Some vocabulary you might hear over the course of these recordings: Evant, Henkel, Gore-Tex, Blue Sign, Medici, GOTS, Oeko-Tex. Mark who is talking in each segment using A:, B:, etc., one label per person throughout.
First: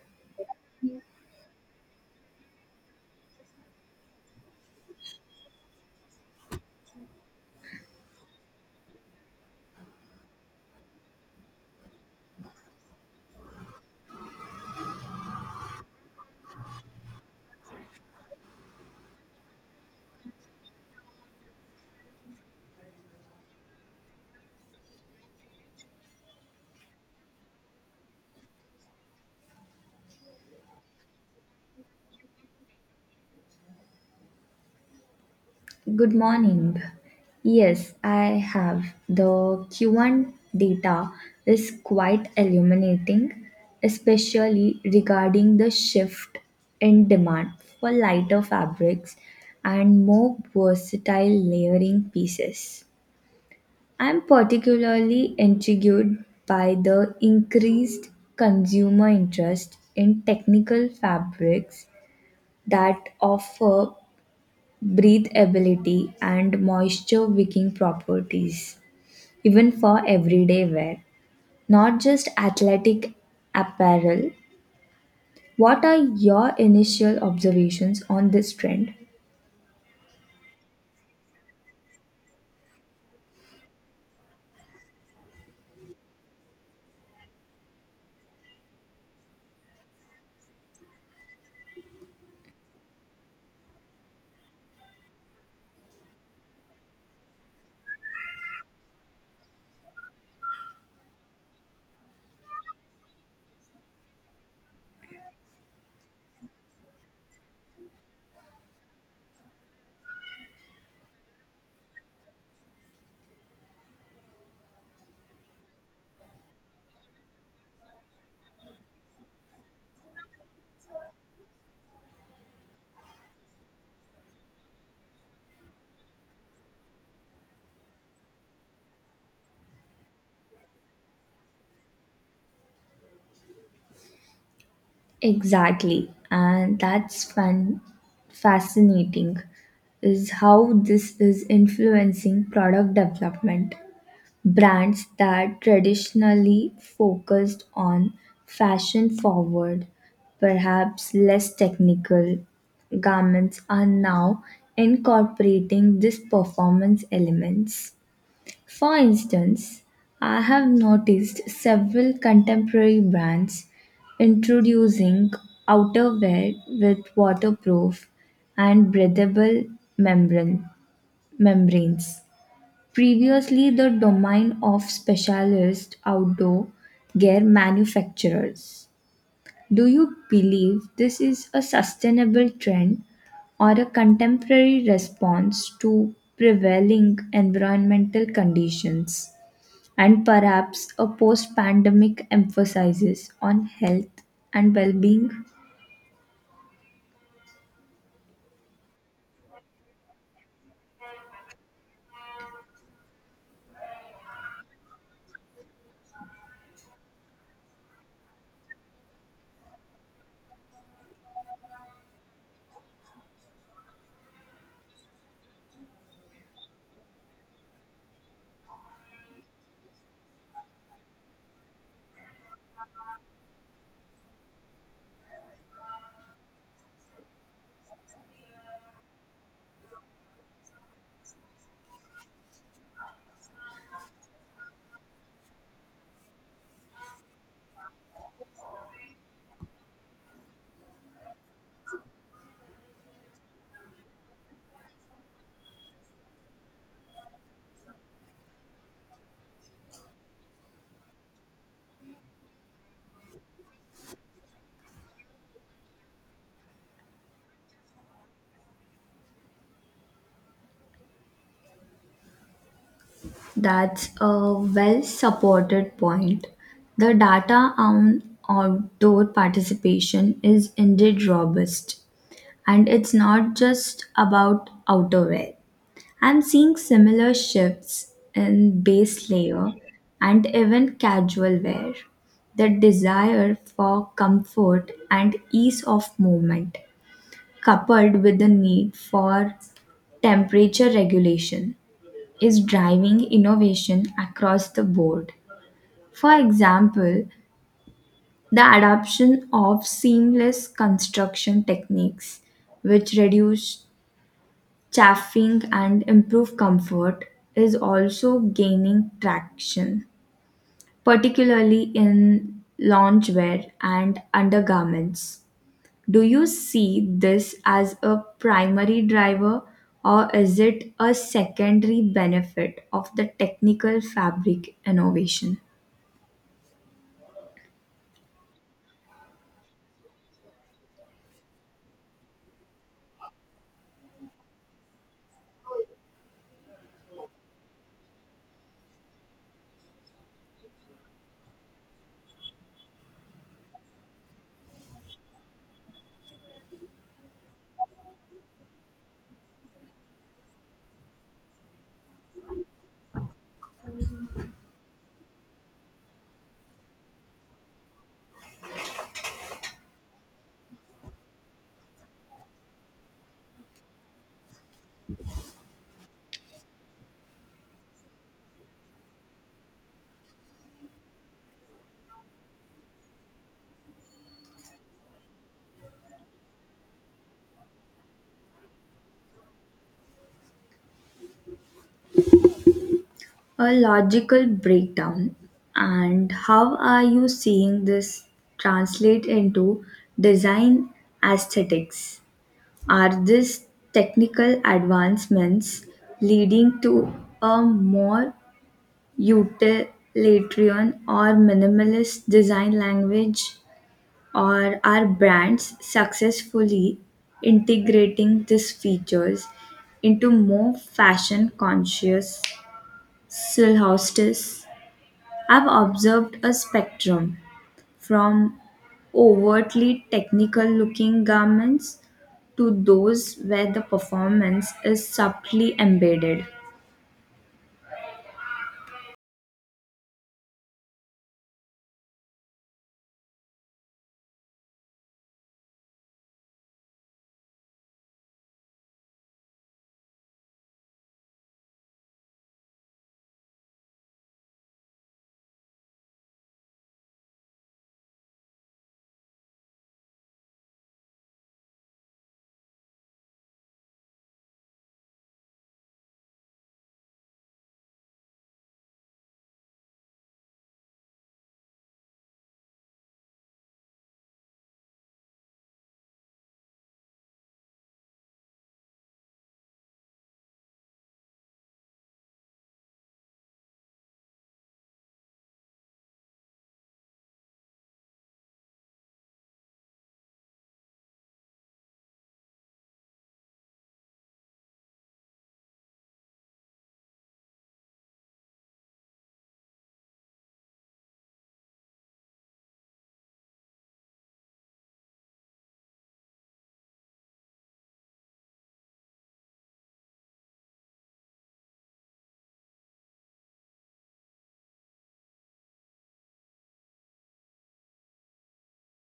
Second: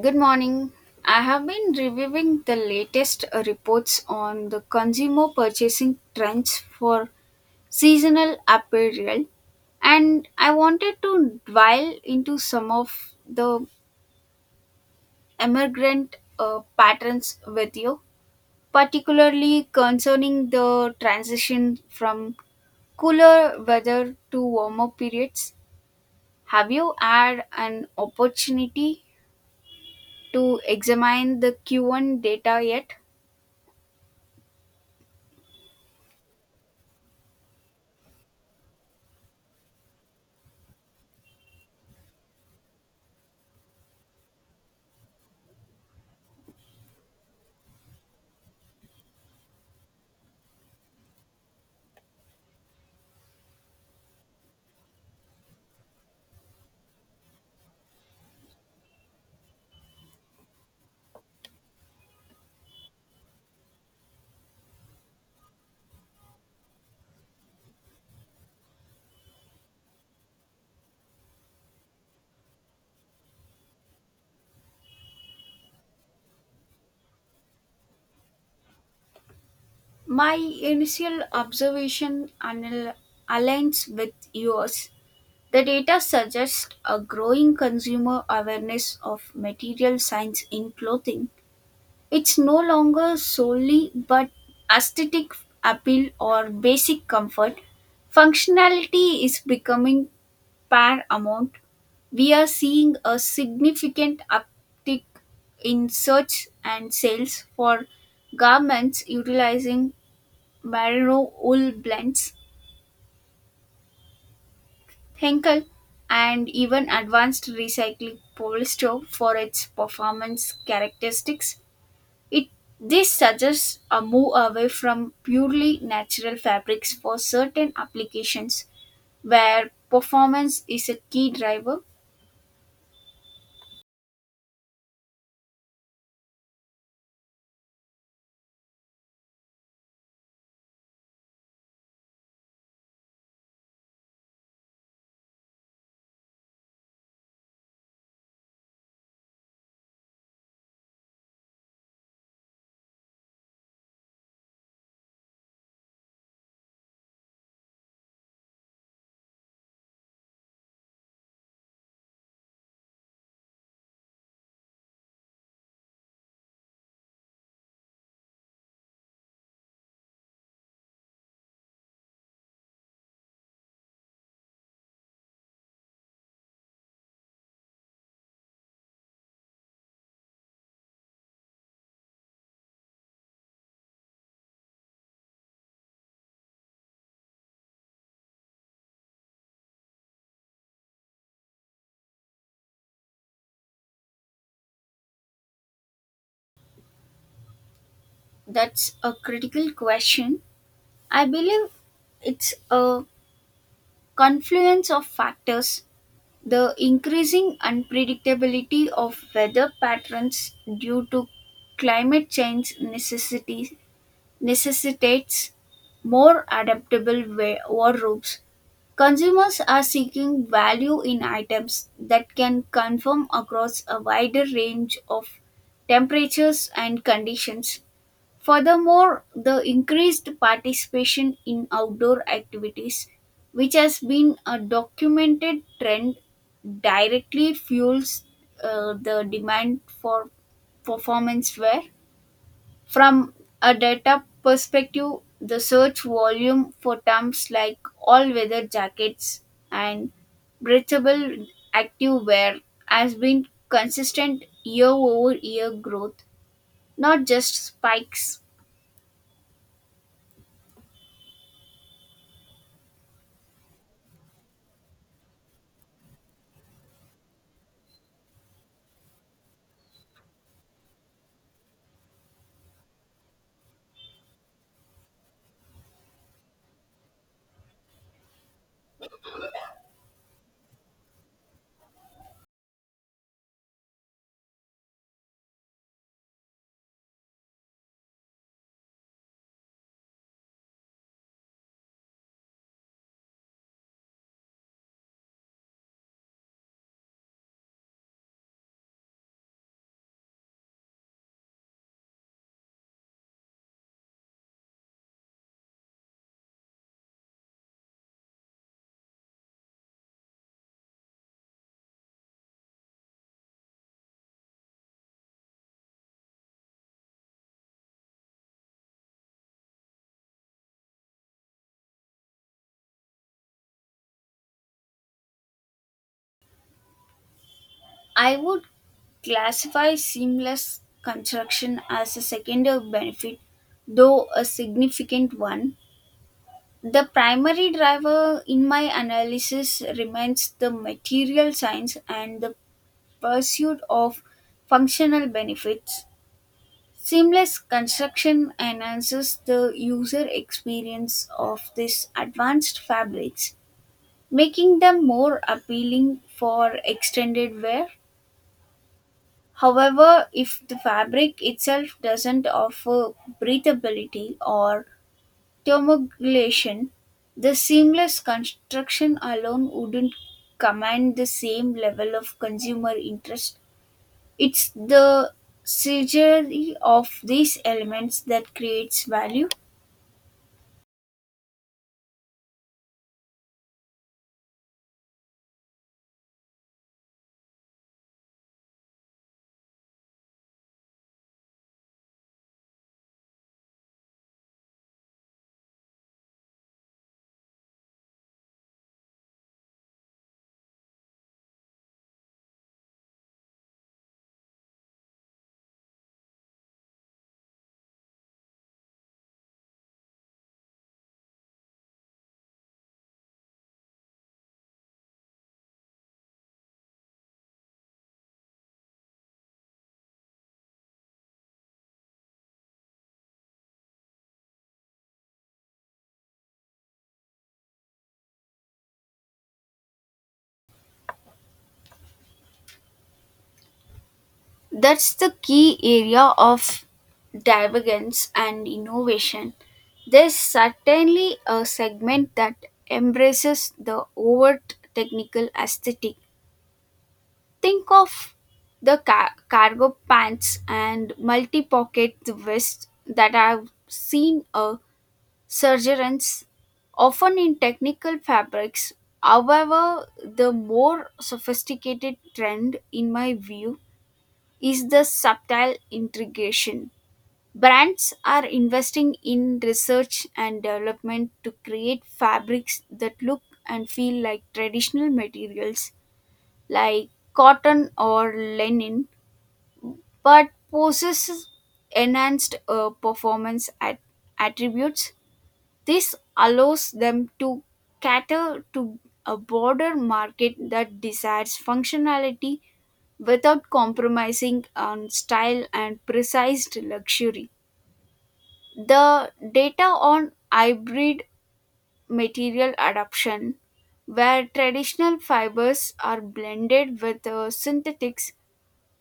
A: Good morning. I have been reviewing the latest reports on the consumer purchasing trends for seasonal apparel, and I wanted to dwell into some of the emergent patterns with you, particularly concerning the transition from cooler weather to warmer periods. Have you had an opportunity to examine the Q1 data yet?
B: Good morning. Yes, I have. The Q1 data is quite illuminating, especially regarding the shift in demand for lighter fabrics and more versatile layering pieces. I'm particularly intrigued by the increased consumer interest in technical fabrics that offer breathability, and moisture wicking properties, even for everyday wear, not just athletic apparel. What are your initial observations on this trend?
A: My initial observation aligns with yours. The data suggests a growing consumer awareness of material science in clothing. It's no longer solely but aesthetic appeal or basic comfort. Functionality is becoming paramount. We are seeing a significant uptick in search and sales for garments utilizing merino wool blends, Henkel, and even advanced recycling polyester for its performance characteristics. It This suggests a move away from purely natural fabrics for certain applications where performance is a key driver.
B: Exactly, and that's fun, fascinating, is how this is influencing product development. Brands that traditionally focused on fashion forward, perhaps less technical garments are now incorporating these performance elements. For instance, I have noticed several contemporary brands introducing outerwear with waterproof and breathable membrane, membranes previously the domain of specialist outdoor gear manufacturers. Do you believe this is a sustainable trend or a contemporary response to prevailing environmental conditions and perhaps a post pandemic emphasis on health and well being?
A: That's a critical question. I believe it's a confluence of factors. The increasing unpredictability of weather patterns due to climate change necessitates more adaptable wardrobes. Consumers are seeking value in items that can conform across a wider range of temperatures and conditions. Furthermore, the increased participation in outdoor activities, which has been a documented trend, directly fuels the demand for performance wear. From a data perspective, the search volume for terms like all weather jackets and breathable active wear has been consistent year over year growth, not just spikes.
B: That's a well supported point. The data on outdoor participation is indeed robust, and it's not just about outerwear. I'm seeing similar shifts in base layer and even casual wear. The desire for comfort and ease of movement, coupled with the need for temperature regulation is driving innovation across the board. For example, the adoption of seamless construction techniques, which reduce chafing and improve comfort, is also gaining traction, particularly in loungewear and undergarments. Do you see this as a primary driver or is it a secondary benefit of the technical fabric innovation?
A: I would classify seamless construction as a secondary benefit, though a significant one. The primary driver in my analysis remains the material science and the pursuit of functional benefits. Seamless construction enhances the user experience of these advanced fabrics, making them more appealing for extended wear. However, if the fabric itself doesn't offer breathability or thermoregulation, the seamless construction alone wouldn't command the same level of consumer interest. It's the synergy of these elements that creates value.
B: A logical breakdown, and how are you seeing this translate into design aesthetics? Are these technical advancements leading to a more utilitarian or minimalist design language? Or are brands successfully integrating these features into more fashion conscious silhouettes? I've observed a spectrum from overtly technical looking garments to those where the performance is subtly embedded.
A: That's the key area of divergence and innovation. There's certainly a segment that embraces the overt technical aesthetic. Think of the cargo pants and multi pocket vests that I've seen a surgeons, often in technical fabrics. However, the more sophisticated trend, in my view, is the subtle integration. Brands are investing in research and development to create fabrics that look and feel like traditional materials like cotton or linen, but possess enhanced performance attributes. This allows them to cater to a broader market that desires functionality without compromising on style and precise luxury. The data on hybrid material adoption, where traditional fibers are blended with synthetics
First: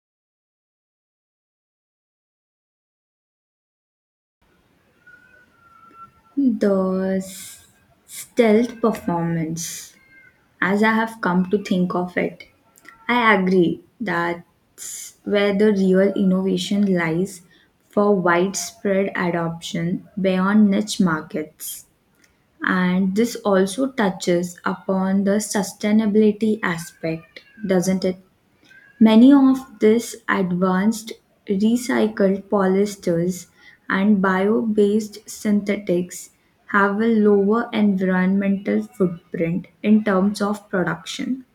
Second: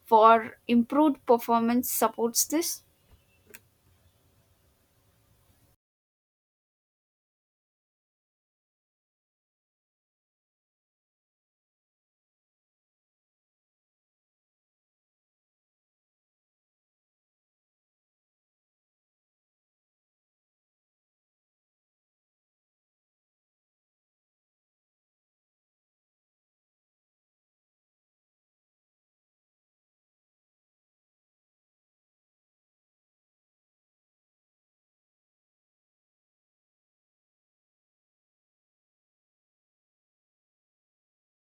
A: for improved performance, supports this.
B: The stealth performance. As I have come to think of it, I agree that's where the real innovation lies for widespread adoption beyond niche markets. And this also touches upon the sustainability aspect, doesn't it? Many of these advanced recycled polyesters and bio-based synthetics have a lower environmental footprint in terms of production.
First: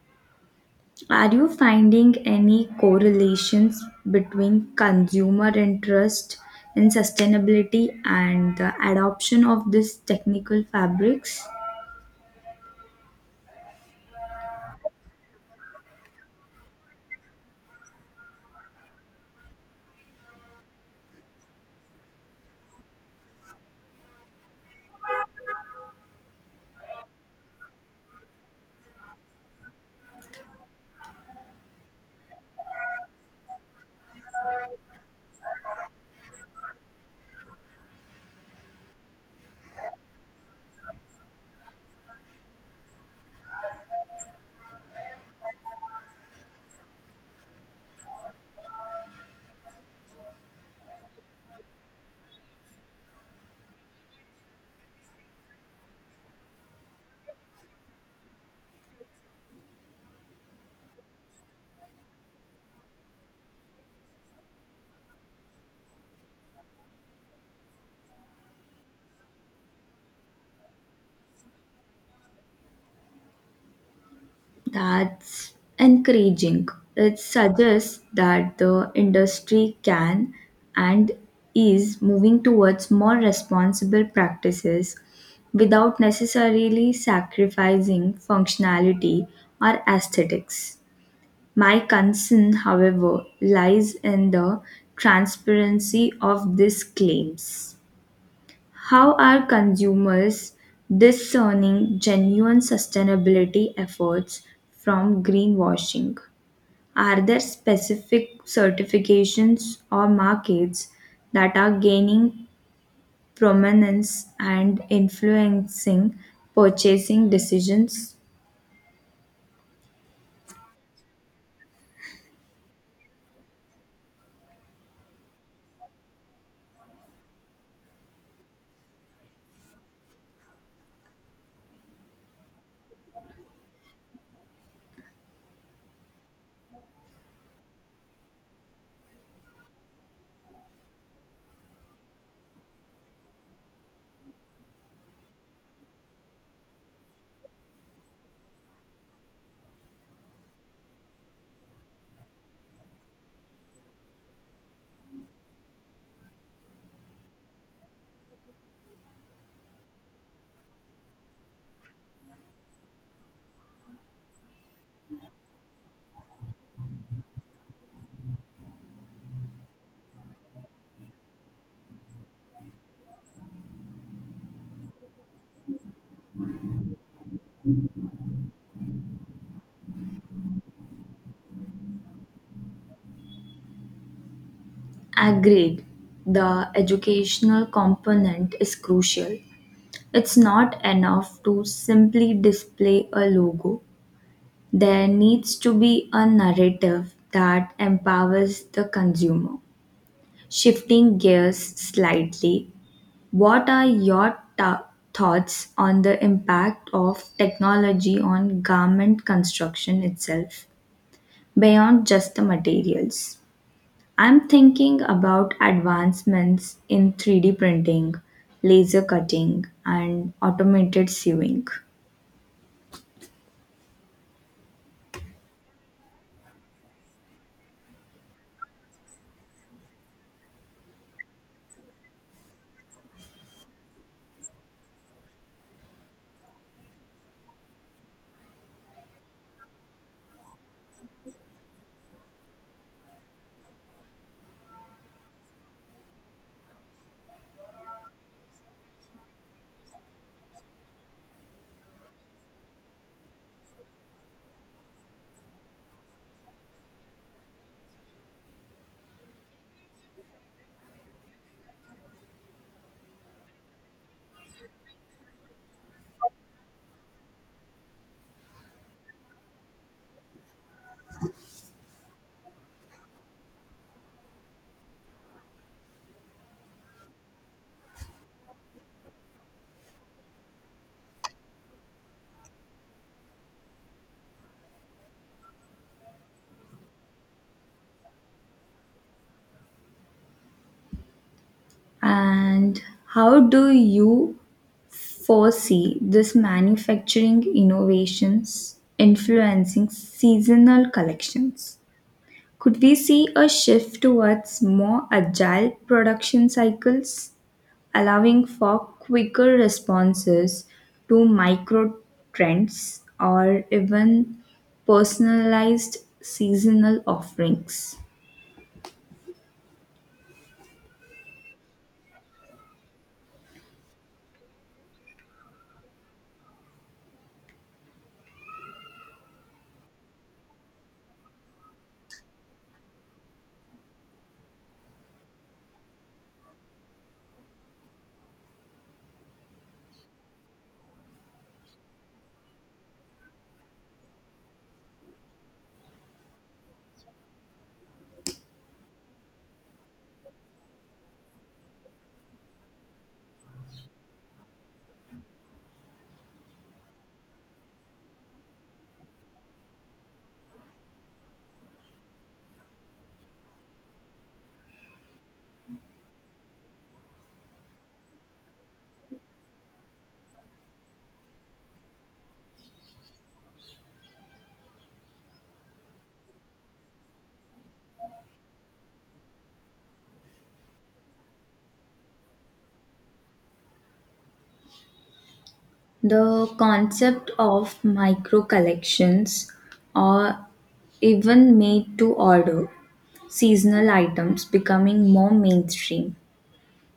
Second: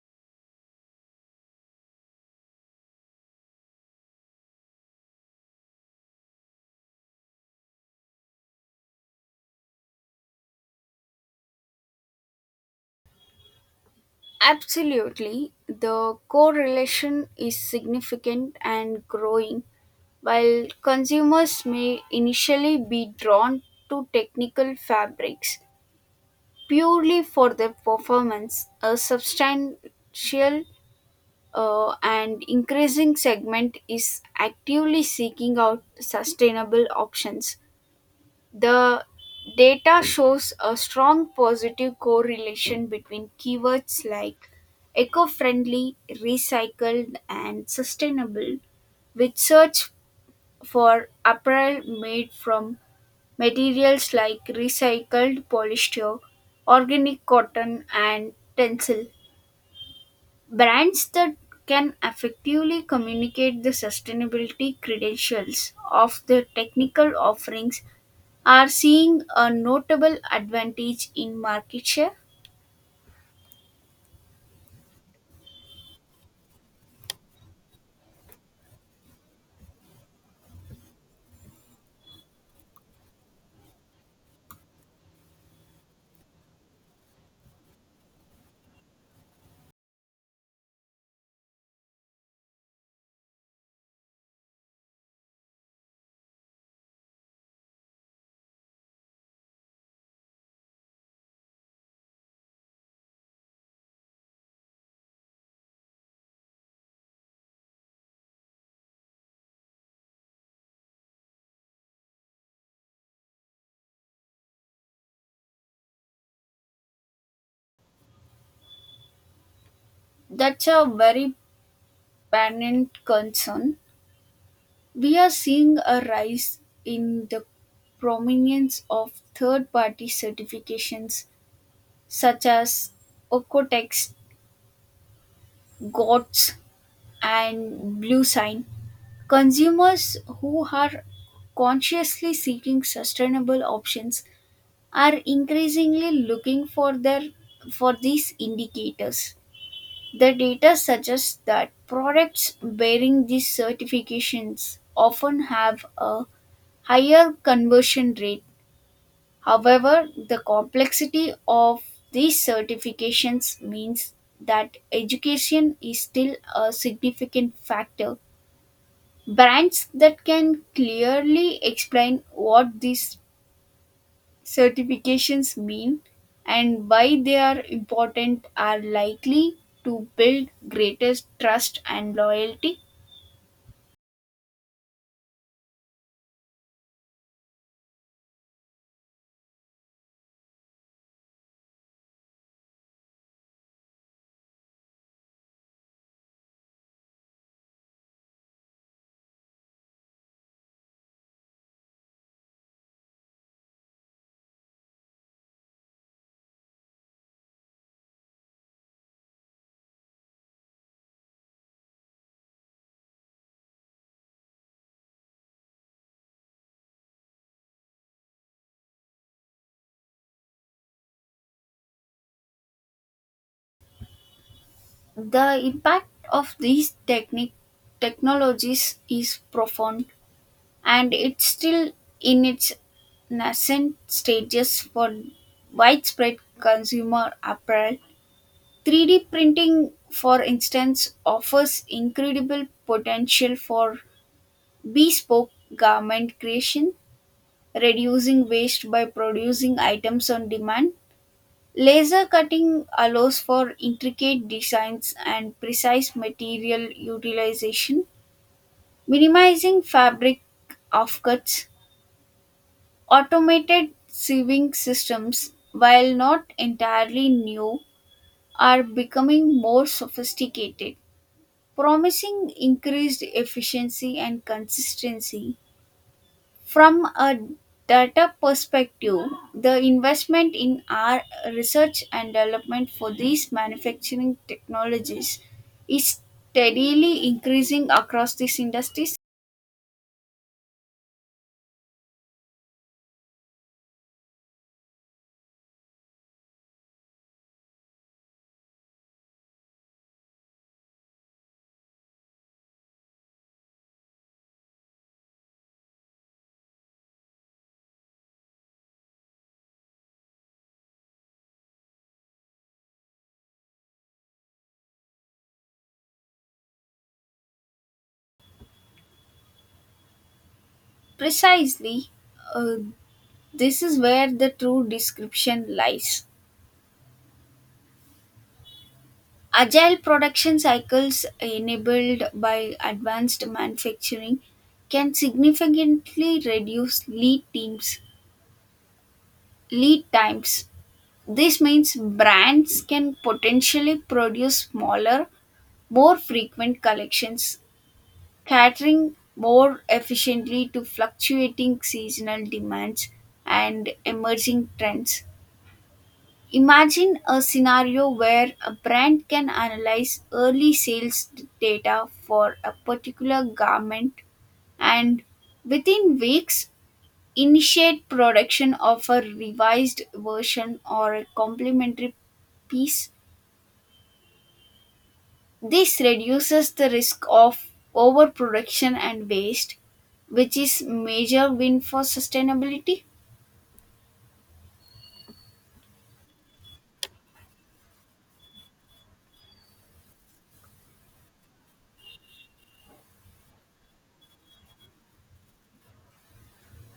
B: Are you finding any correlations between consumer interest in sustainability and the adoption of these technical fabrics?
A: Absolutely, the correlation is significant and growing. While consumers may initially be drawn to technical fabrics purely for their performance, a substantial and increasing segment is actively seeking out sustainable options. The data shows a strong positive correlation between keywords like eco friendly, recycled, and sustainable with search for apparel made from materials like recycled polyester, organic cotton, and tencel. Brands that can effectively communicate the sustainability credentials of their technical offerings are seeing a notable advantage in market share.
B: That's encouraging. It suggests that the industry can and is moving towards more responsible practices without necessarily sacrificing functionality or aesthetics. My concern, however, lies in the transparency of these claims. How are consumers discerning genuine sustainability efforts from greenwashing? Are there specific certifications or markets that are gaining prominence and influencing purchasing decisions?
A: That's a very pertinent concern. We are seeing a rise in the prominence of third party certifications such as Okotex, GOTS, and Blue Sign. Consumers who are consciously seeking sustainable options are increasingly looking for their for these indicators. The data suggests that products bearing these certifications often have a higher conversion rate. However, the complexity of these certifications means that education is still a significant factor. Brands that can clearly explain what these certifications mean and why they are important are likely to build greater trust and loyalty.
B: Agreed. The educational component is crucial. It's not enough to simply display a logo. There needs to be a narrative that empowers the consumer. Shifting gears slightly, what are your thoughts on the impact of technology on garment construction itself, beyond just the materials? I'm thinking about advancements in 3D printing, laser cutting, and automated sewing.
A: The impact of these technique technologies is profound, and it's still in its nascent stages for widespread consumer apparel. 3D printing, for instance, offers incredible potential for bespoke garment creation, reducing waste by producing items on demand. Laser cutting allows for intricate designs and precise material utilization, minimizing fabric offcuts. Automated sieving systems, while not entirely new, are becoming more sophisticated, promising increased efficiency and consistency. From a data perspective, the investment in our research and development for these manufacturing technologies is steadily increasing across these industries.
B: And how do you foresee this manufacturing innovations influencing seasonal collections? Could we see a shift towards more agile production cycles, allowing for quicker responses to micro trends or even personalized seasonal offerings?
A: Precisely, uh, this is where the true description lies. Agile production cycles enabled by advanced manufacturing can significantly reduce lead times. This means brands can potentially produce smaller, more frequent collections, catering more efficiently to fluctuating seasonal demands and emerging trends. Imagine a scenario where a brand can analyze early sales data for a particular garment and within weeks initiate production of a revised version or a complementary piece. This reduces the risk of overproduction and waste, which is major win for sustainability.
B: The concept of micro collections or even made to order seasonal items becoming more mainstream.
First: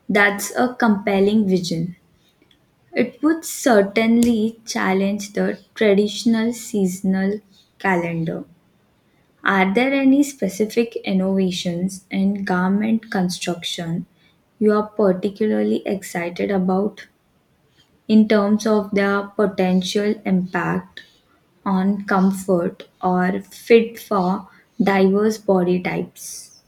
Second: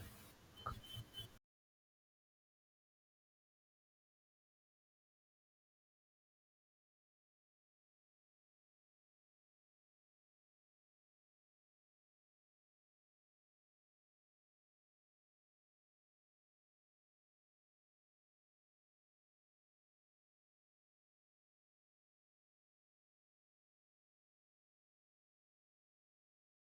B: That's a compelling vision. It would certainly challenge the traditional seasonal calendar. Are there any specific innovations in garment construction you are particularly excited about in terms of their potential impact on comfort or fit for diverse body types?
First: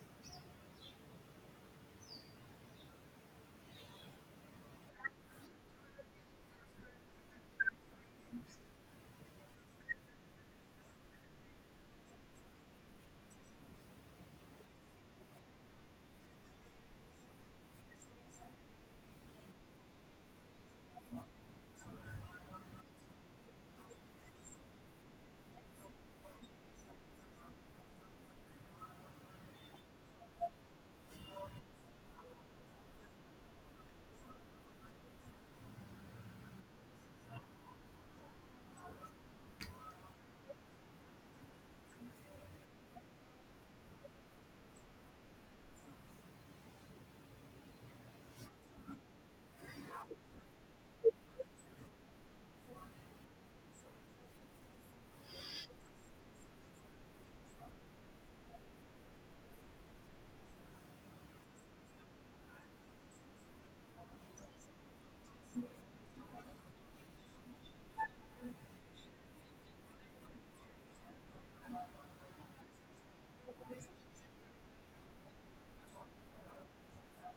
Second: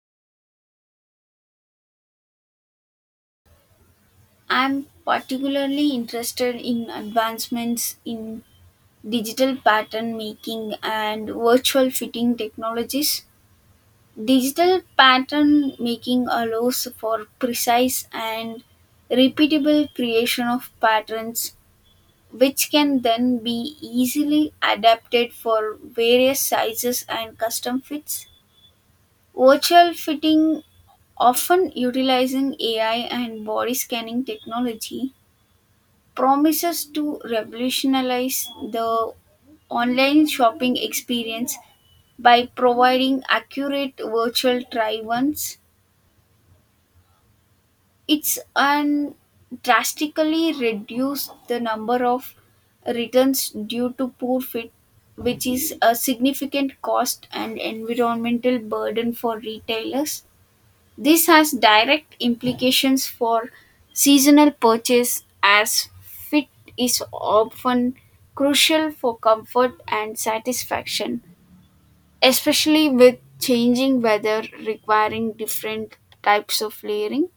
A: I'm particularly interested in advancements in digital pattern making and virtual fitting technologies. Digital pattern making allows for precise and repeatable creation of patterns, which can then be easily adapted for various sizes and custom fits. Virtual fitting, often utilizing AI and body scanning technology, promises to revolutionize the online shopping experience by providing accurate virtual try ons. It's an drastically reduced the number of returns due to poor fit, which is a significant cost and environmental burden for retailers. This has direct implications for seasonal purchase, as fit is often crucial for comfort and satisfaction, especially with changing weather requiring different types of layering.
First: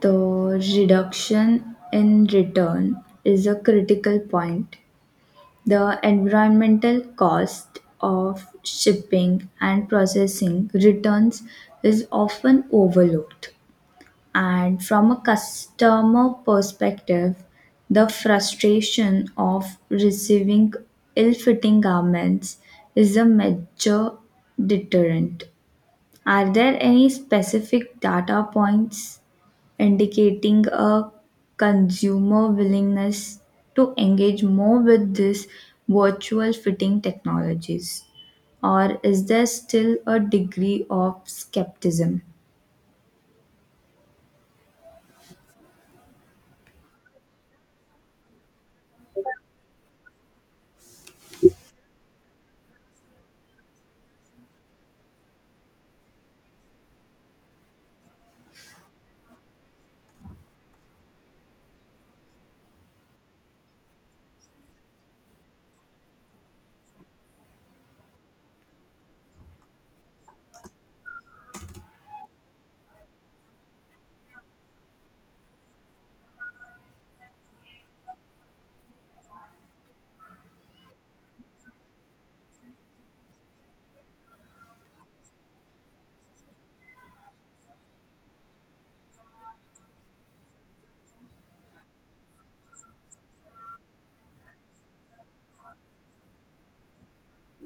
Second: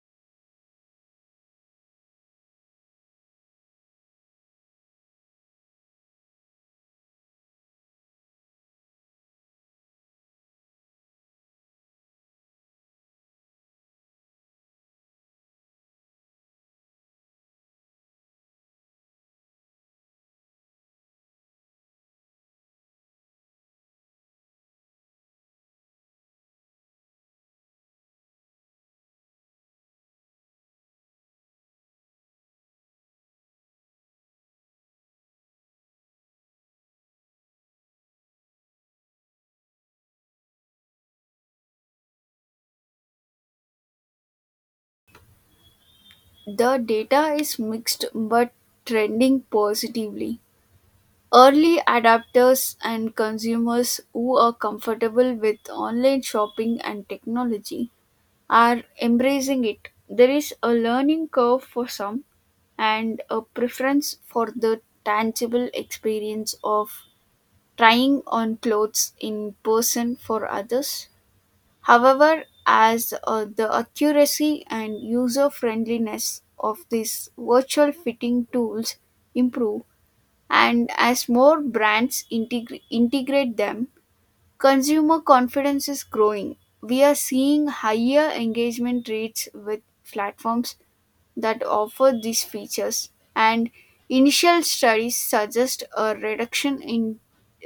B: The reduction in return is a critical point. The environmental cost of shipping and processing returns is often overlooked. And from a customer perspective, the frustration of receiving ill fitting garments is a major deterrent. Are there any specific data points indicating a consumer willingness to engage more with these virtual fitting technologies? Or is there still a degree of skepticism?
A: The data is mixed but trending positively. Early adapters and consumers who are comfortable with online shopping and technology are embracing it. There is a learning curve for some, and a preference for the tangible experience of trying on clothes in person for others. However, as the accuracy and user friendliness of these virtual fitting tools improve, and as more brands integrate them, consumer confidence is growing. We are seeing higher engagement rates with platforms that offer these features, and initial studies suggest a reduction in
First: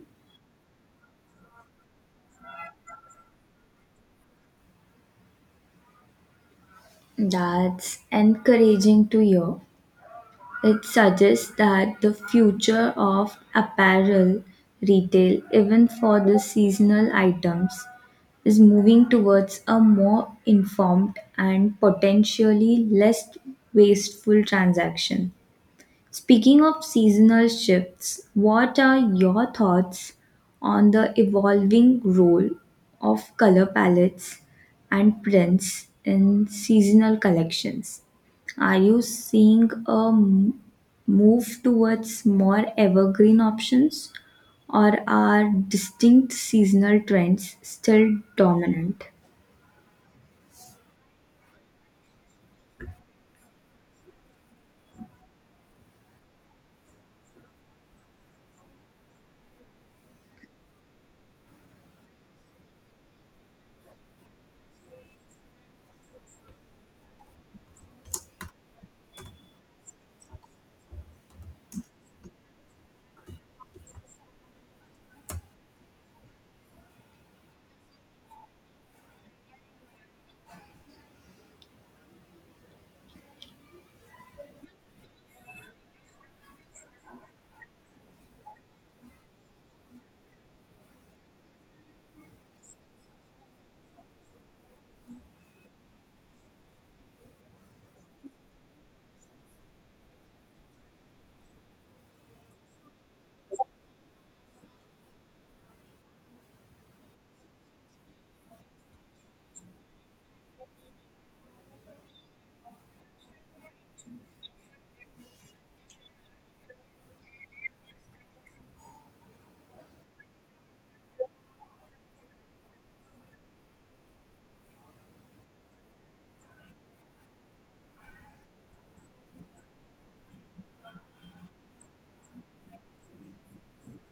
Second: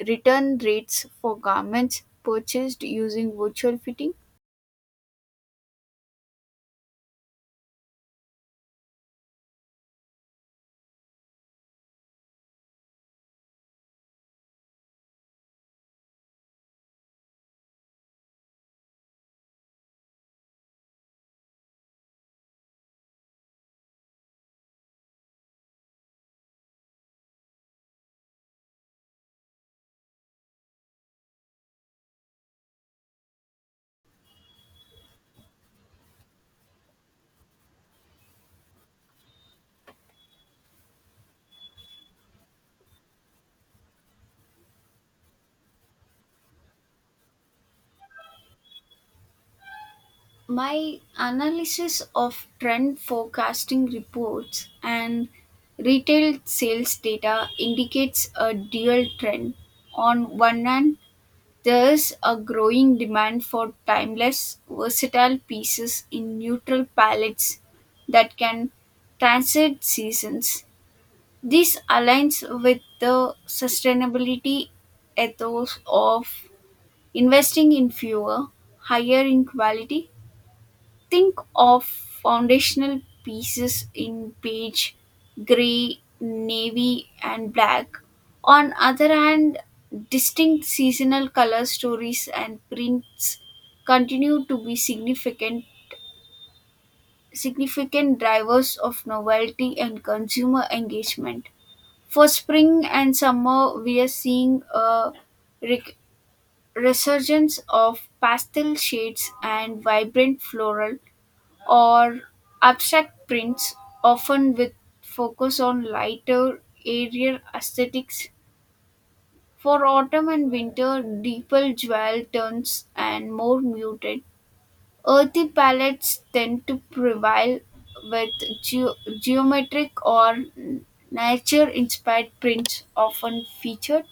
A: return rates for garments purchased using virtual fitting.
B: That's encouraging to hear. It suggests that the future of apparel retail, even for the seasonal items, is moving towards a more informed and potentially less wasteful transaction. Speaking of seasonal shifts, what are your thoughts on the evolving role of color palettes and prints in seasonal collections? Are you seeing a move towards more evergreen options, or are distinct seasonal trends still dominant?
A: My analysis of trend forecasting reports and retail sales data indicates a dual trend. On one hand, there is a growing demand for timeless, versatile pieces in neutral palettes that can transcend seasons. This aligns with the sustainability ethos of investing in fewer, higher in quality. Think of foundational pieces in beige, gray, navy, and black. On other hand, distinct seasonal color stories and prints continue to be significant drivers of novelty and consumer engagement. For spring and summer, we are seeing a rec- resurgence of pastel shades and vibrant floral or abstract prints, often with focus on lighter, airier aesthetics. For autumn and winter, deeper jewel tones and more muted, earthy palettes tend to prevail, with geometric or nature inspired prints often featured.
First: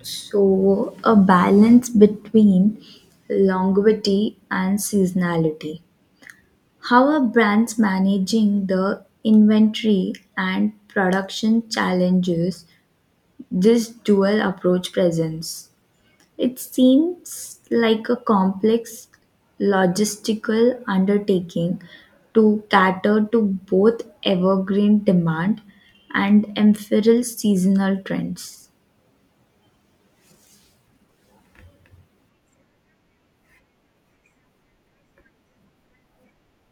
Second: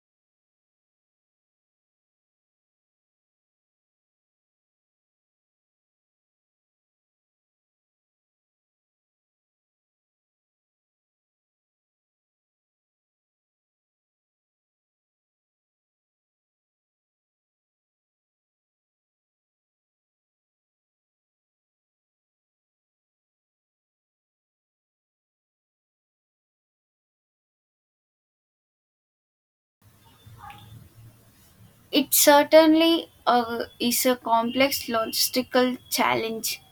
B: So, a balance between longevity and seasonality. How are brands managing the inventory and production challenges this dual approach presents? It seems like a complex logistical undertaking to cater to both evergreen demand and ephemeral seasonal trends.
A: It certainly is a complex logistical challenge,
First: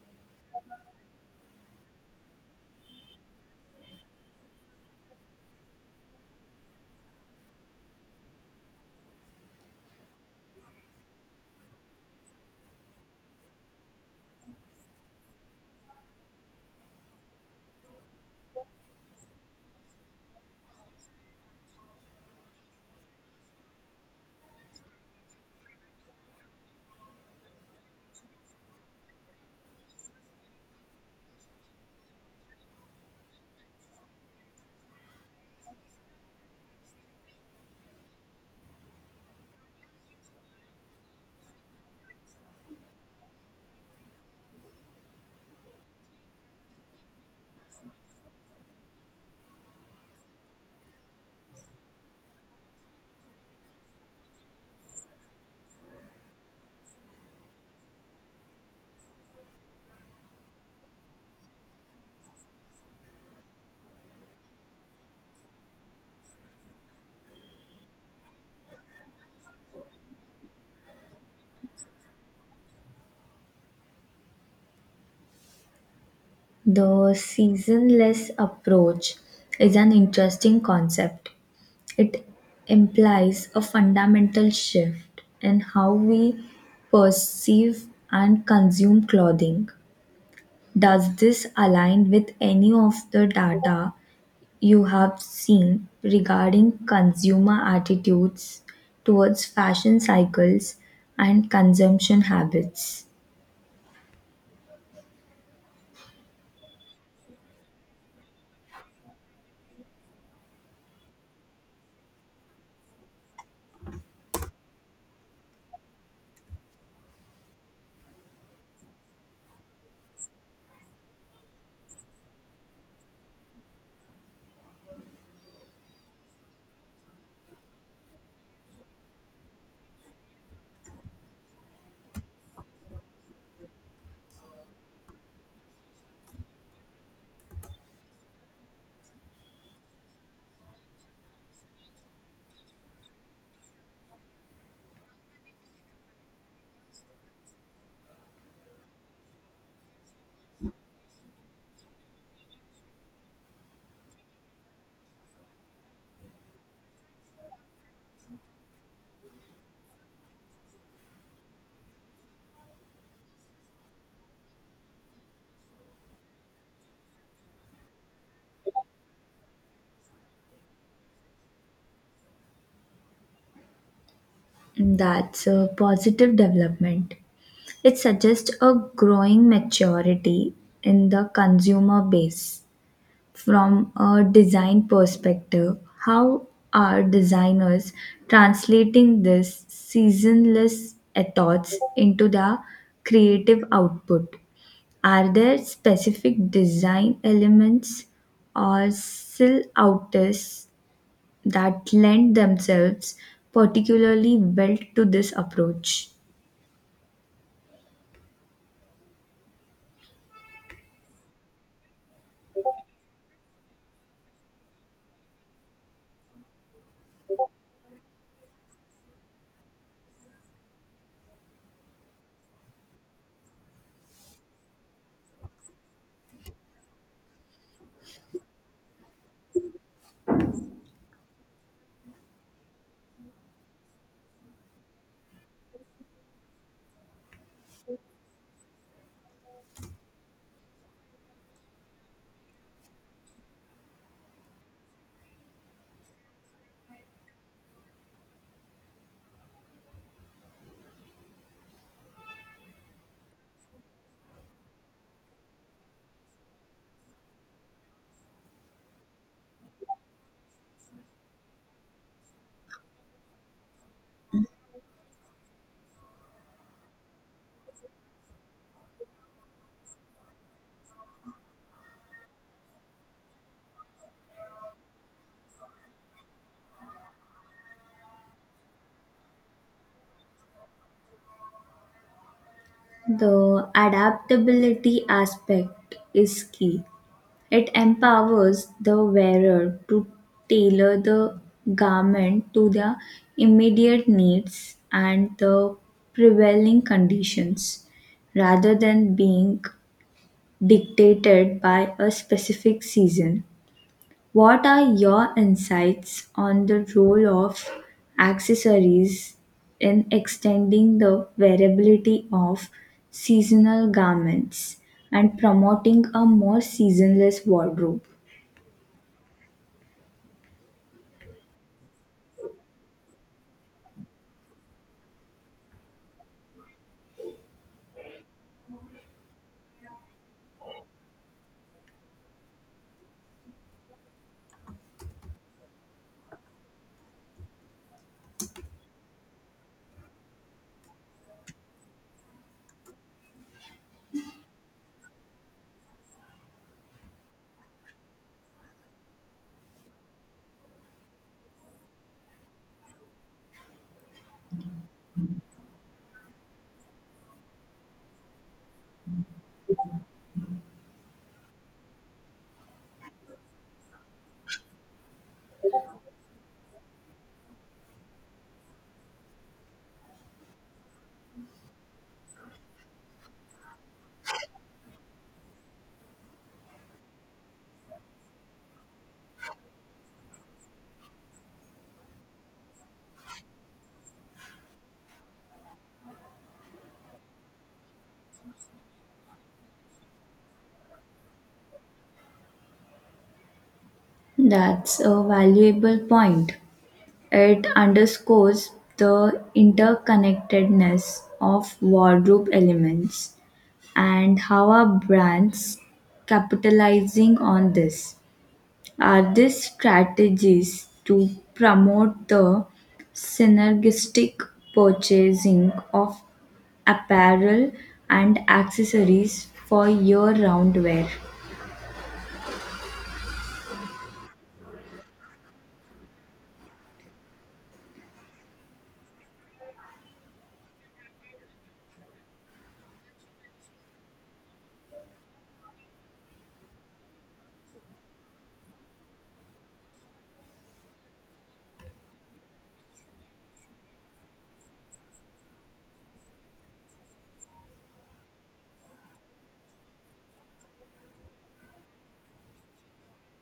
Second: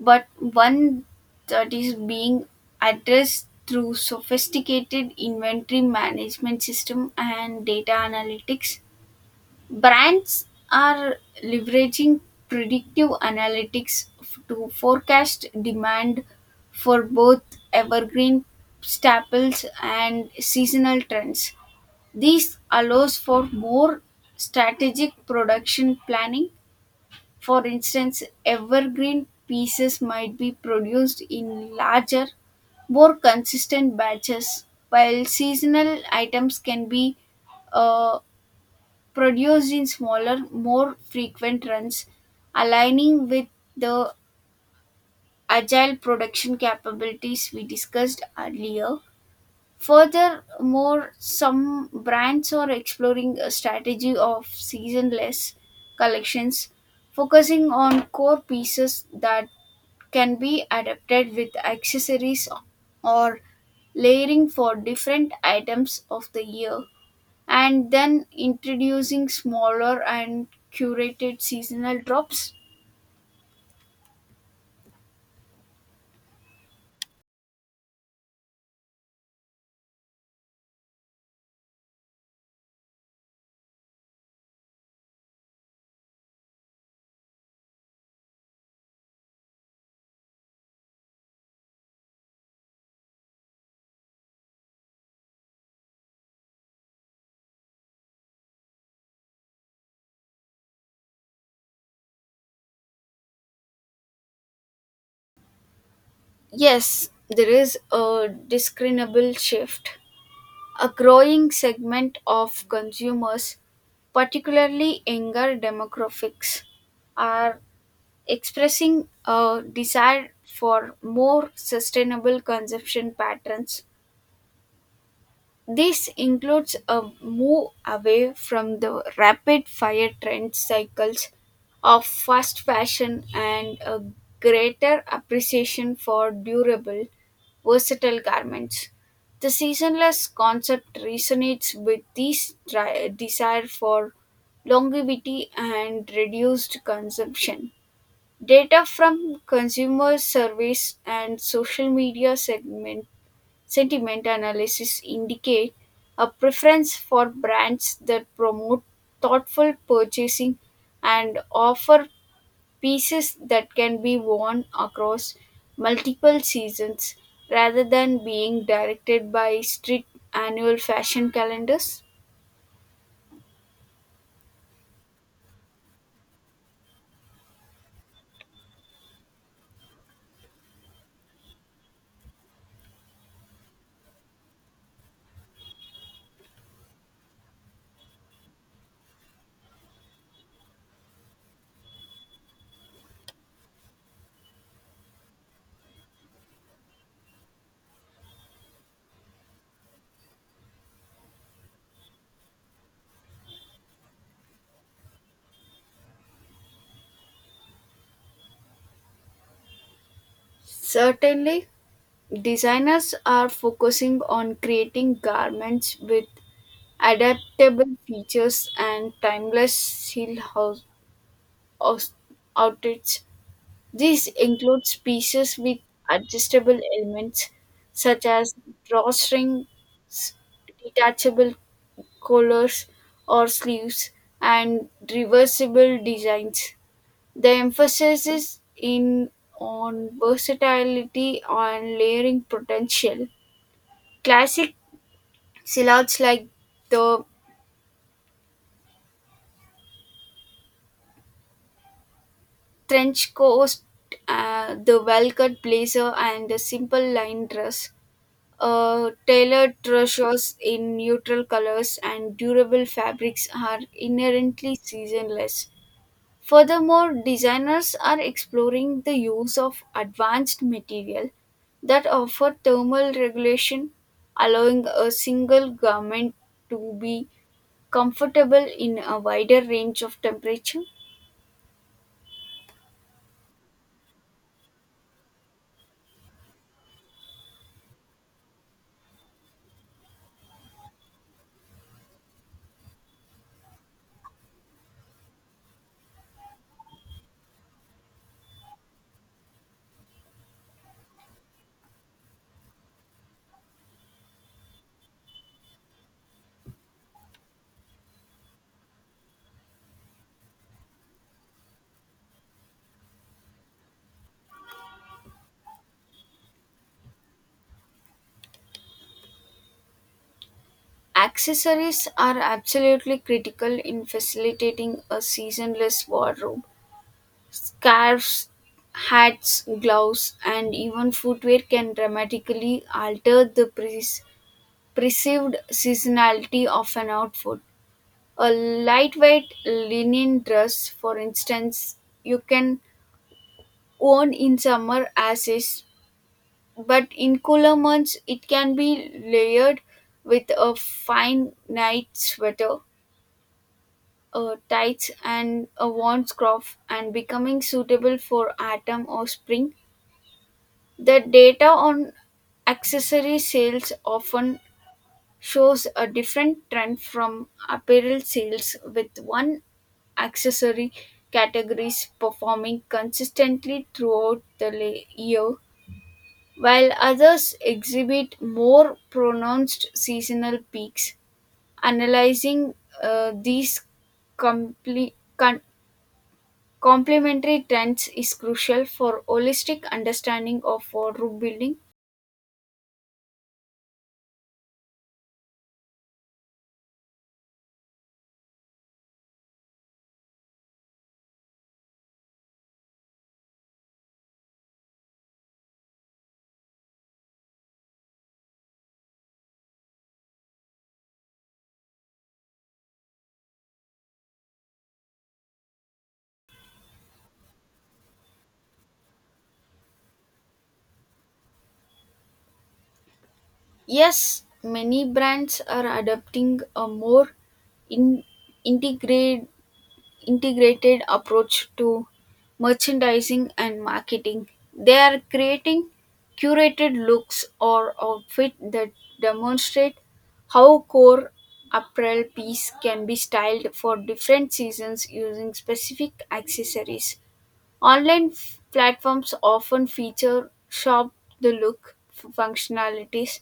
A: but one that is being addressed through sophisticated inventory management system and data analytics. Brands are leveraging predictive analytics to forecast demand for both evergreen staples and seasonal trends. This allows for more strategic production planning. For instance, evergreen pieces might be produced in larger, more consistent batches, while seasonal items can be uh, produced in smaller, more frequent runs, aligning with the agile production capabilities we discussed earlier. Furthermore, some brands are exploring a strategy of seasonless collections, focusing on core pieces that can be adapted with accessories or layering for different items of the year, and then introducing smaller and curated seasonal drops.
B: The seasonless approach is an interesting concept. It implies a fundamental shift in how we perceive and consume clothing. Does this align with any of the data you have seen regarding consumer attitudes towards fashion cycles and consumption habits?
A: Yes, there is a discernible shift. A growing segment of consumers, particularly younger demographics, are expressing a desire for more sustainable consumption patterns. This includes a move away from the rapid fire trend cycles of fast fashion, and a greater appreciation for durable, versatile garments. The seasonless concept resonates with this desire for longevity and reduced consumption. Data from consumer surveys and social media segment sentiment analysis indicate a preference for brands that promote thoughtful purchasing and offer pieces that can be worn across multiple seasons rather than being directed by strict annual fashion calendars.
B: That's a positive development. It suggests a growing maturity in the consumer base. From a design perspective, how are designers translating this seasonless ethos into their creative output? Are there specific design elements or still artists that lend themselves particularly well to this approach?
A: Certainly, designers are focusing on creating garments with adaptable features and timeless seal house house outfits. These include pieces with adjustable elements such as drawstrings, detachable collars or sleeves, and reversible designs. The emphasis is in on versatility and layering potential. Classic silhouettes like the trench coat, the well cut blazer, and the simple line dress. Tailored trousseaux in neutral colors and durable fabrics are inherently seasonless. Furthermore, designers are exploring the use of advanced material that offer thermal regulation, allowing a single garment to be comfortable in a wider range of temperature.
B: The adaptability aspect is key. It empowers the wearer to tailor the garment to their immediate needs and the prevailing conditions rather than being dictated by a specific season. What are your insights on the role of accessories in extending the wearability of seasonal garments and promoting a more seasonless wardrobe?
A: Accessories are absolutely critical in facilitating a seasonless wardrobe. Scarves, hats, gloves, and even footwear can dramatically alter the perceived seasonality of an outfit. A lightweight linen dress, for instance, you can worn in summer as is, but in cooler months it can be layered with a fine night sweater, a tights, and a warm scarf, and becoming suitable for autumn or spring. The data on accessory sales often shows a different trend from apparel sales, with one accessory categories performing consistently throughout the year, while others exhibit more pronounced seasonal peaks. Analyzing these comple- con- complementary trends is crucial for holistic understanding of wardrobe building.
B: That's a valuable point. It underscores the interconnectedness of wardrobe elements and how are brands capitalizing on this. Are these strategies to promote the synergistic purchasing of apparel and accessories for year round wear?
A: Yes, many brands are adopting a more in, integrate, integrated approach to merchandising and marketing. They are creating curated looks or outfit that demonstrate how core apparel piece can be styled for different seasons using specific accessories. Online platforms often feature "Shop the Look" functionalities,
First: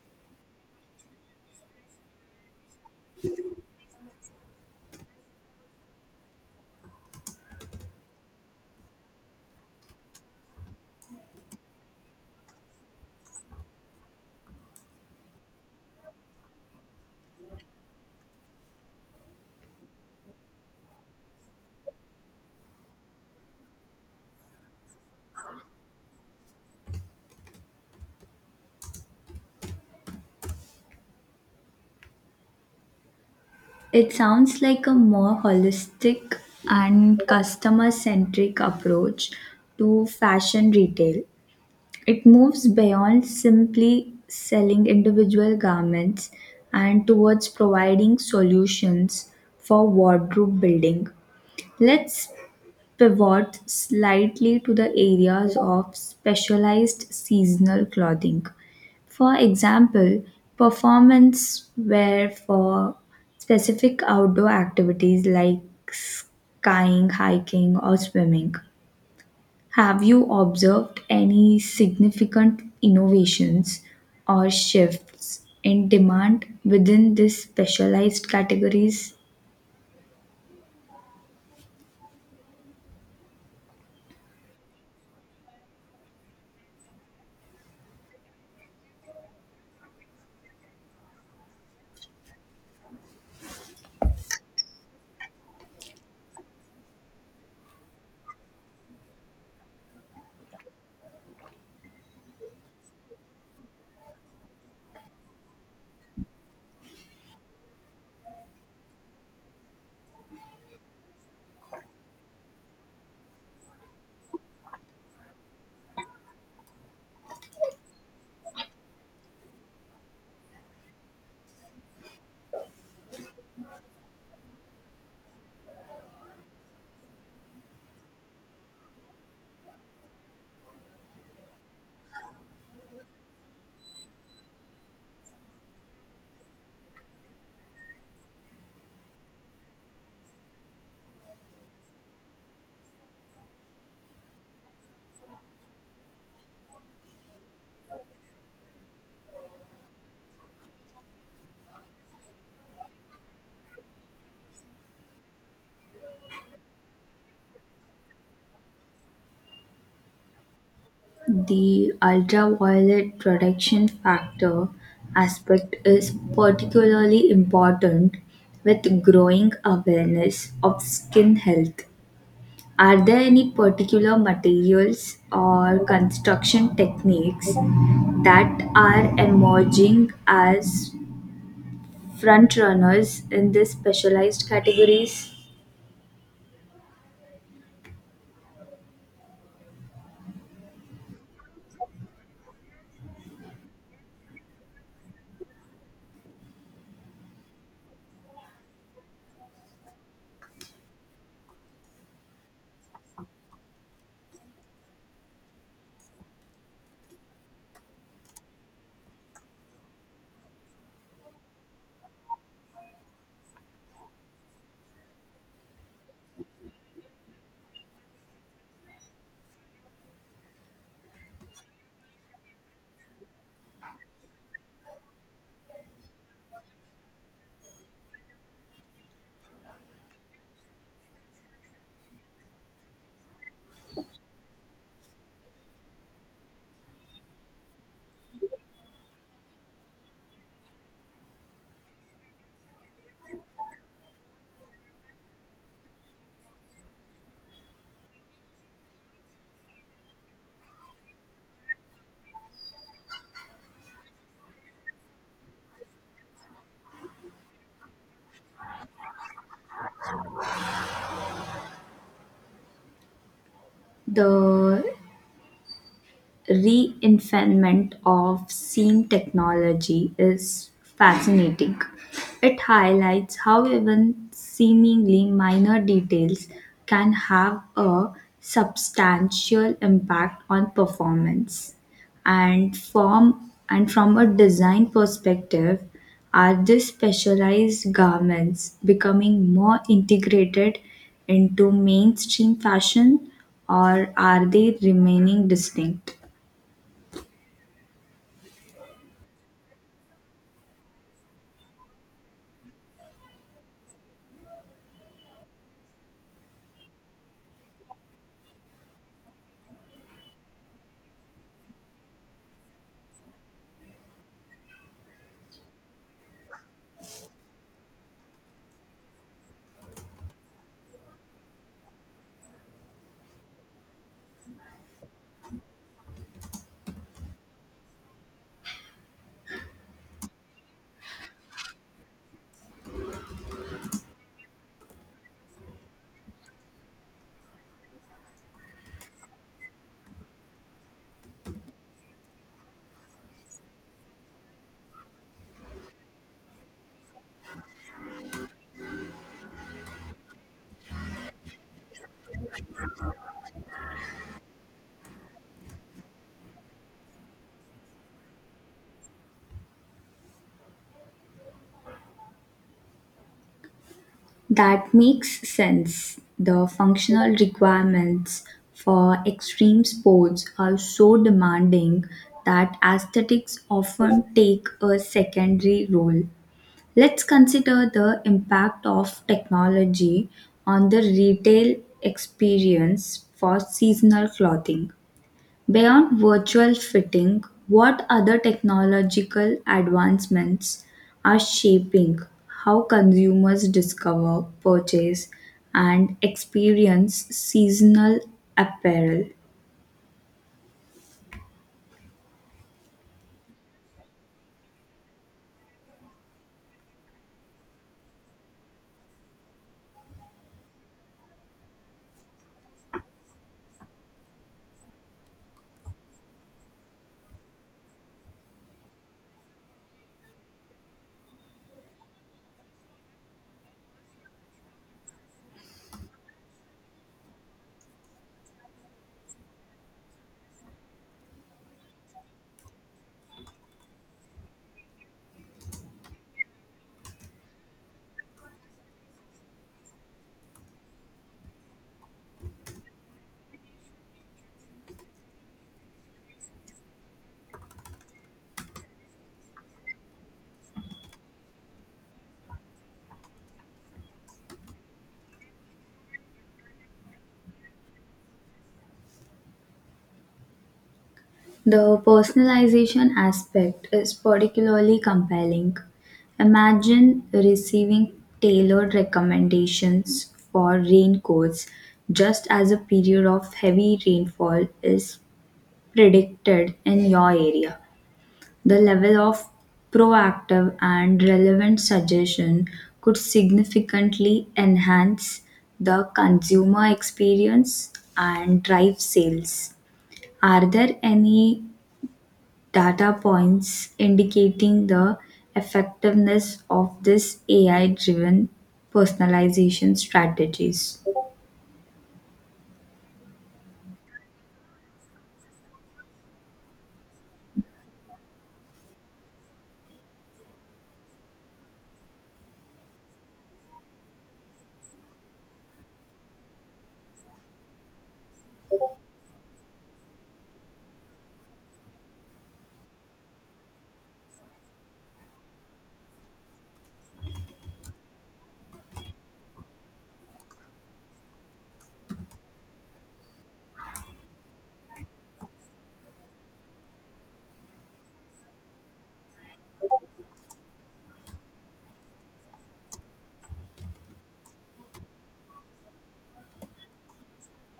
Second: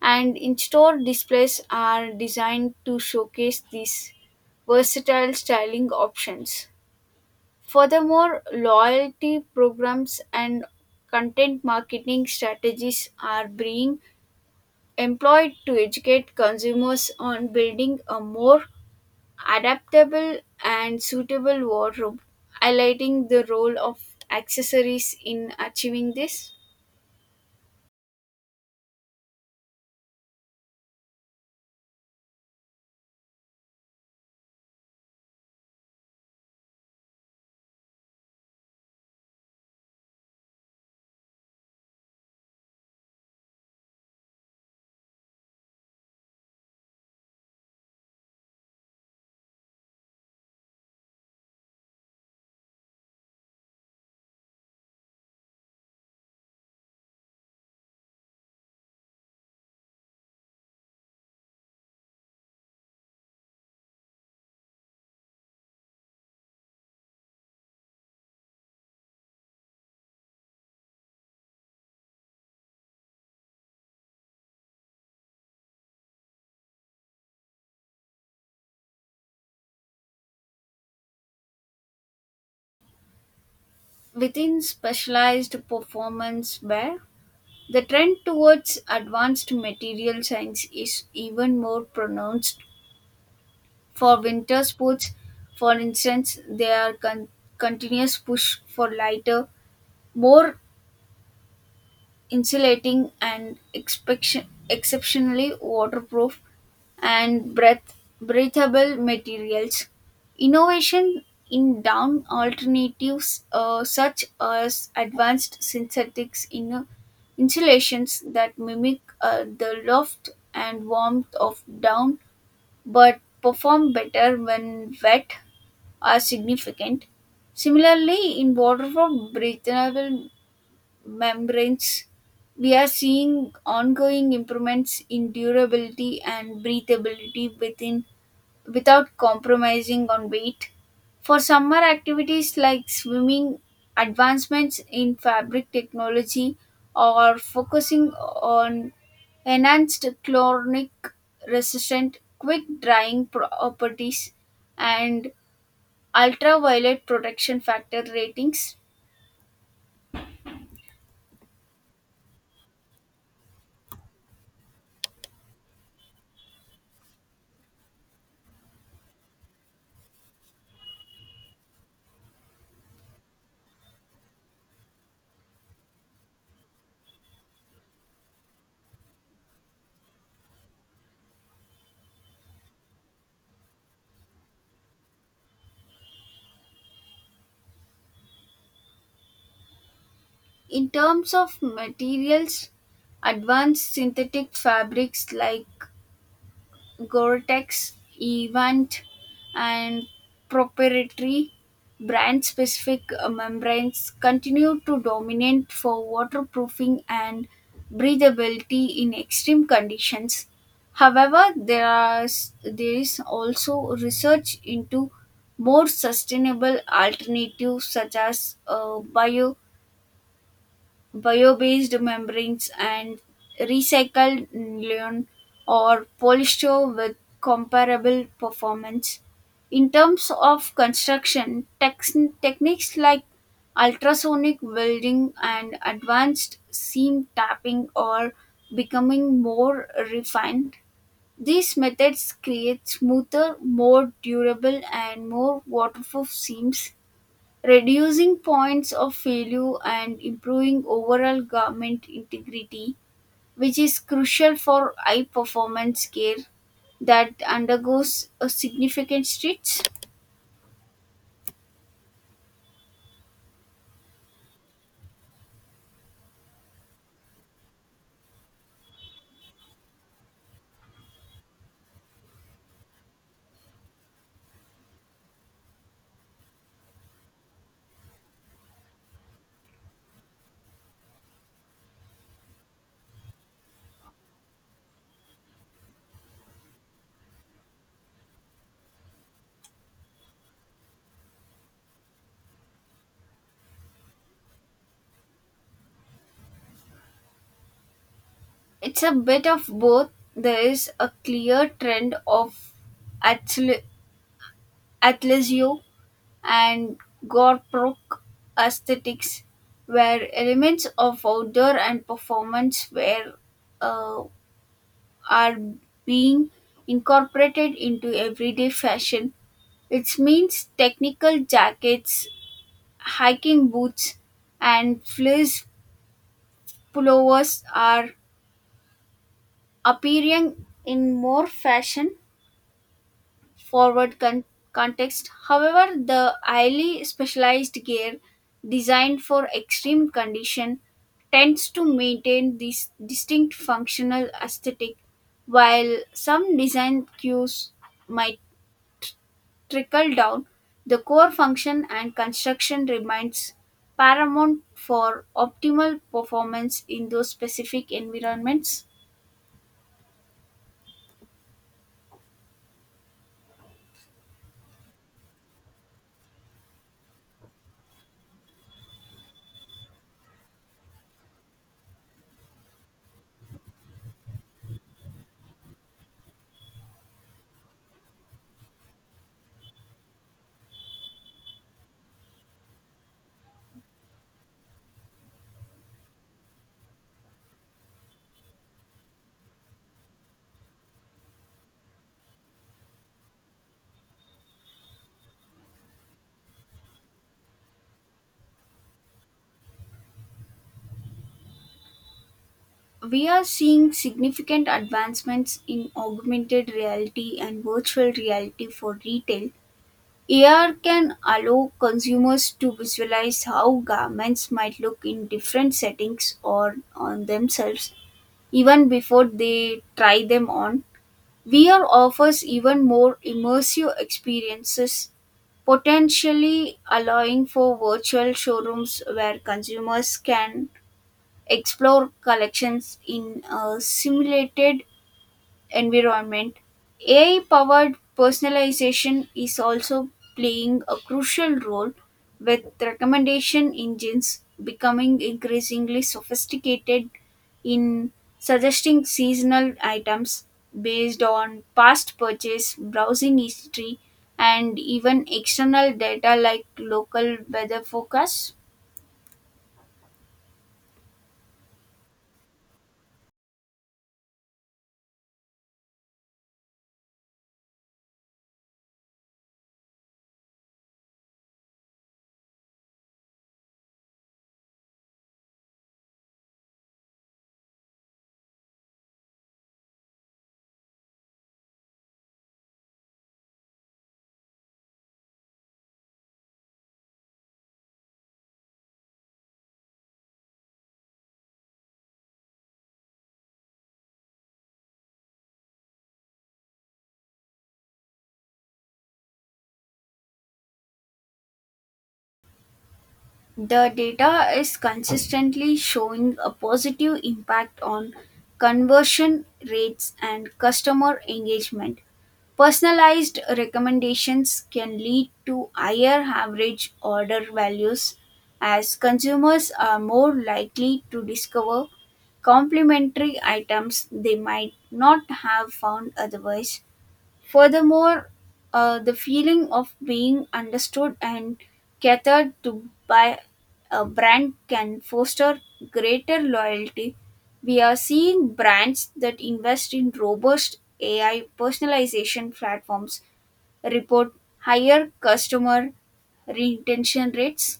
A: and in-store displays are designed to showcase these versatile styling options. Furthermore, loyalty programs and content marketing strategies are being employed to educate consumers on building a more adaptable and suitable wardrobe, highlighting the role of accessories in achieving this.
B: It sounds like a more holistic and customer centric approach to fashion retail. It moves beyond simply selling individual garments and towards providing solutions for wardrobe building. Let's pivot slightly to the areas of specialized seasonal clothing. For example, performance wear for specific outdoor activities like skiing, hiking, or swimming. Have you observed any significant innovations or shifts in demand within these specialized categories?
A: Within specialized performance wear, the trend towards advanced material science is even more pronounced for winter sports. For instance, there are continuous push for lighter, more insulating and exceptionally waterproof and breathable materials. Innovation in down alternatives, such as advanced synthetics in, insulations that mimic, the loft and warmth of down but perform better when wet are significant. Similarly, in waterproof breathable membranes, we are seeing ongoing improvements in durability and breathability within without compromising on weight. For summer activities like swimming, advancements in fabric technology or focusing on enhanced chlorinic resistant quick drying properties and ultraviolet protection factor ratings.
B: The ultraviolet protection factor aspect is particularly important with growing awareness of skin health. Are there any particular materials or construction techniques that are emerging as front runners in these specialized categories?
A: In terms of materials, advanced synthetic fabrics like Gore-Tex, Evant, and proprietary brand-specific, membranes continue to dominate for waterproofing and breathability in extreme conditions. However, there is also research into more sustainable alternatives such as bio-based membranes and recycled nylon or polyester with comparable performance. In terms of construction, techniques like ultrasonic welding and advanced seam tapping are becoming more refined. These methods create smoother, more durable, and more waterproof seams reducing points of failure and improving overall garment integrity, which is crucial for high performance care that undergoes a significant stretch.
B: The reinvention of seam technology is fascinating. It highlights how even seemingly minor details can have a substantial impact on performance. And from a design perspective, are these specialized garments becoming more integrated into mainstream fashion or are they remaining distinct?
A: It's a bit of both. There is a clear trend of athle- athleisure and gore-proc aesthetics, where elements of outdoor and performance wear, uh, are being incorporated into everyday fashion. It means technical jackets, hiking boots, and fleece pullovers are appearing in more fashion forward context. However, the highly specialized gear designed for extreme condition tends to maintain this distinct functional aesthetic. While some design cues might trickle down, the core function and construction remains paramount for optimal performance in those specific environments.
B: That makes sense. The functional requirements for extreme sports are so demanding that aesthetics often take a secondary role. Let's consider the impact of technology on the retail experience for seasonal clothing. Beyond virtual fitting, what other technological advancements are shaping how consumers discover, purchase, and experience seasonal apparel?
A: We are seeing significant advancements in augmented reality and virtual reality for retail. AR can allow consumers to visualize how garments might look in different settings or on themselves even before they try them on. VR offers even more immersive experiences, potentially allowing for virtual showrooms where consumers can explore collections in a simulated environment. AI powered personalization is also playing a crucial role, with recommendation engines becoming increasingly sophisticated in suggesting seasonal items based on past purchase, browsing history, and even external data like local weather forecasts.
B: The personalization aspect is particularly compelling. Imagine receiving tailored recommendations for raincoats just as a period of heavy rainfall is predicted in your area. The level of proactive and relevant suggestion could significantly enhance the consumer experience and drive sales. Are there any data points indicating the effectiveness of this AI driven personalization strategies?
A: The data is consistently showing a positive impact on conversion rates and customer engagement. Personalized recommendations can lead to higher average order values as consumers are more likely to discover complementary items they might not have found otherwise. Furthermore, the feeling of being understood and catered to by a brand can foster greater loyalty. We are seeing brands that invest in robust AI personalization platforms report higher customer retention rates.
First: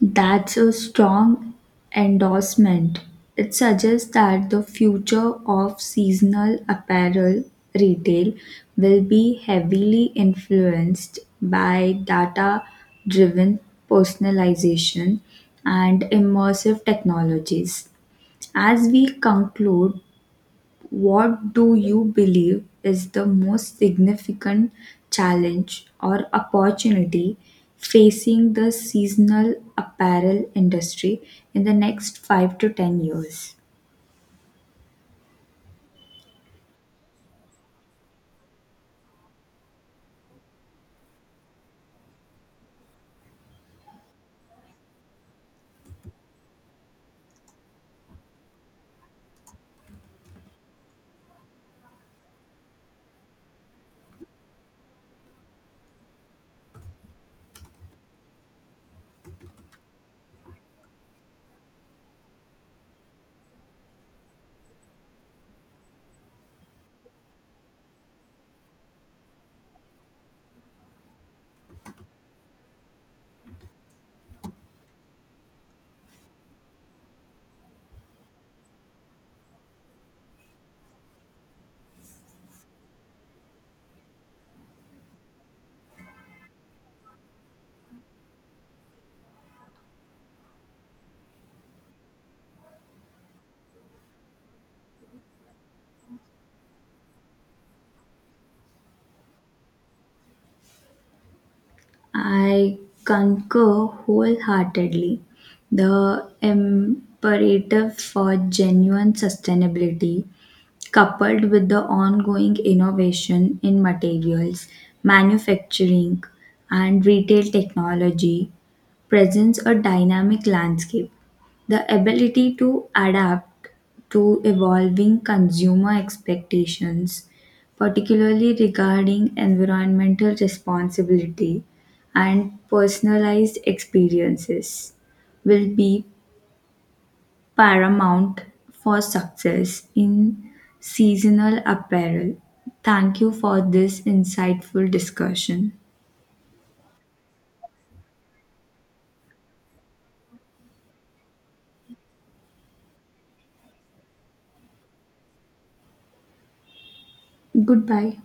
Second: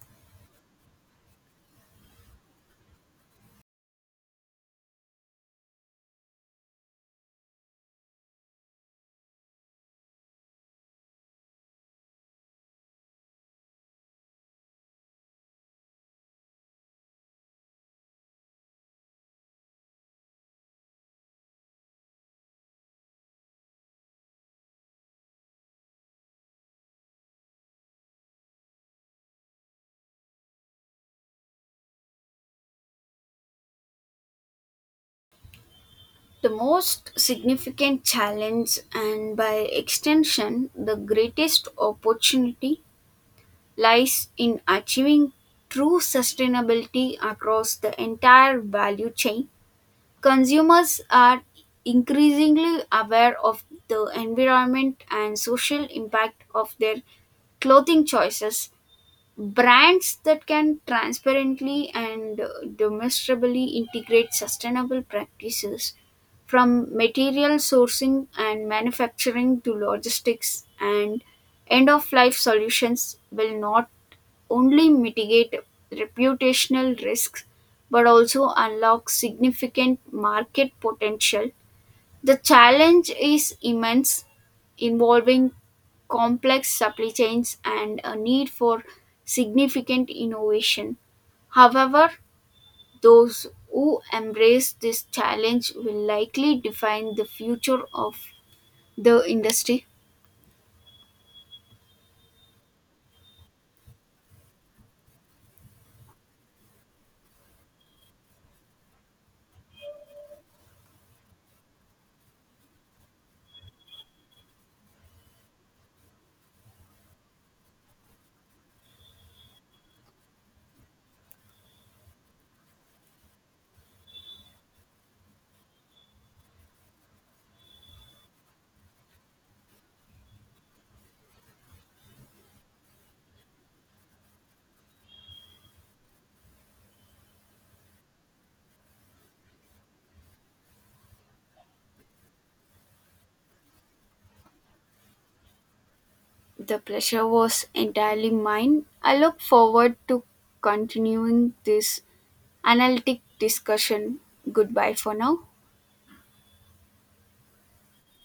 B: That's a strong endorsement. It suggests that the future of seasonal apparel retail will be heavily influenced by data driven personalization and immersive technologies. As we conclude, what do you believe is the most significant challenge or opportunity facing the seasonal apparel industry in the next 5 to 10 years?
A: The most significant challenge, and by extension, the greatest opportunity lies in achieving true sustainability across the entire value chain. Consumers are increasingly aware of the environment and social impact of their clothing choices. Brands that can transparently and, demonstrably integrate sustainable practices from material sourcing and manufacturing to logistics and end of life solutions will not only mitigate reputational risks but also unlock significant market potential. The challenge is immense, involving complex supply chains and a need for significant innovation. However, those who embrace this challenge will likely define the future of the industry.
B: I concur wholeheartedly. The imperative for genuine sustainability coupled with the ongoing innovation in materials, manufacturing, and retail technology, presents a dynamic landscape. The ability to adapt to evolving consumer expectations, particularly regarding environmental responsibility and personalized experiences, will be paramount for success in seasonal apparel. Thank you for this insightful discussion.
A: The pleasure was entirely mine. I look forward to continuing this analytic discussion. Goodbye for now.
B: Goodbye.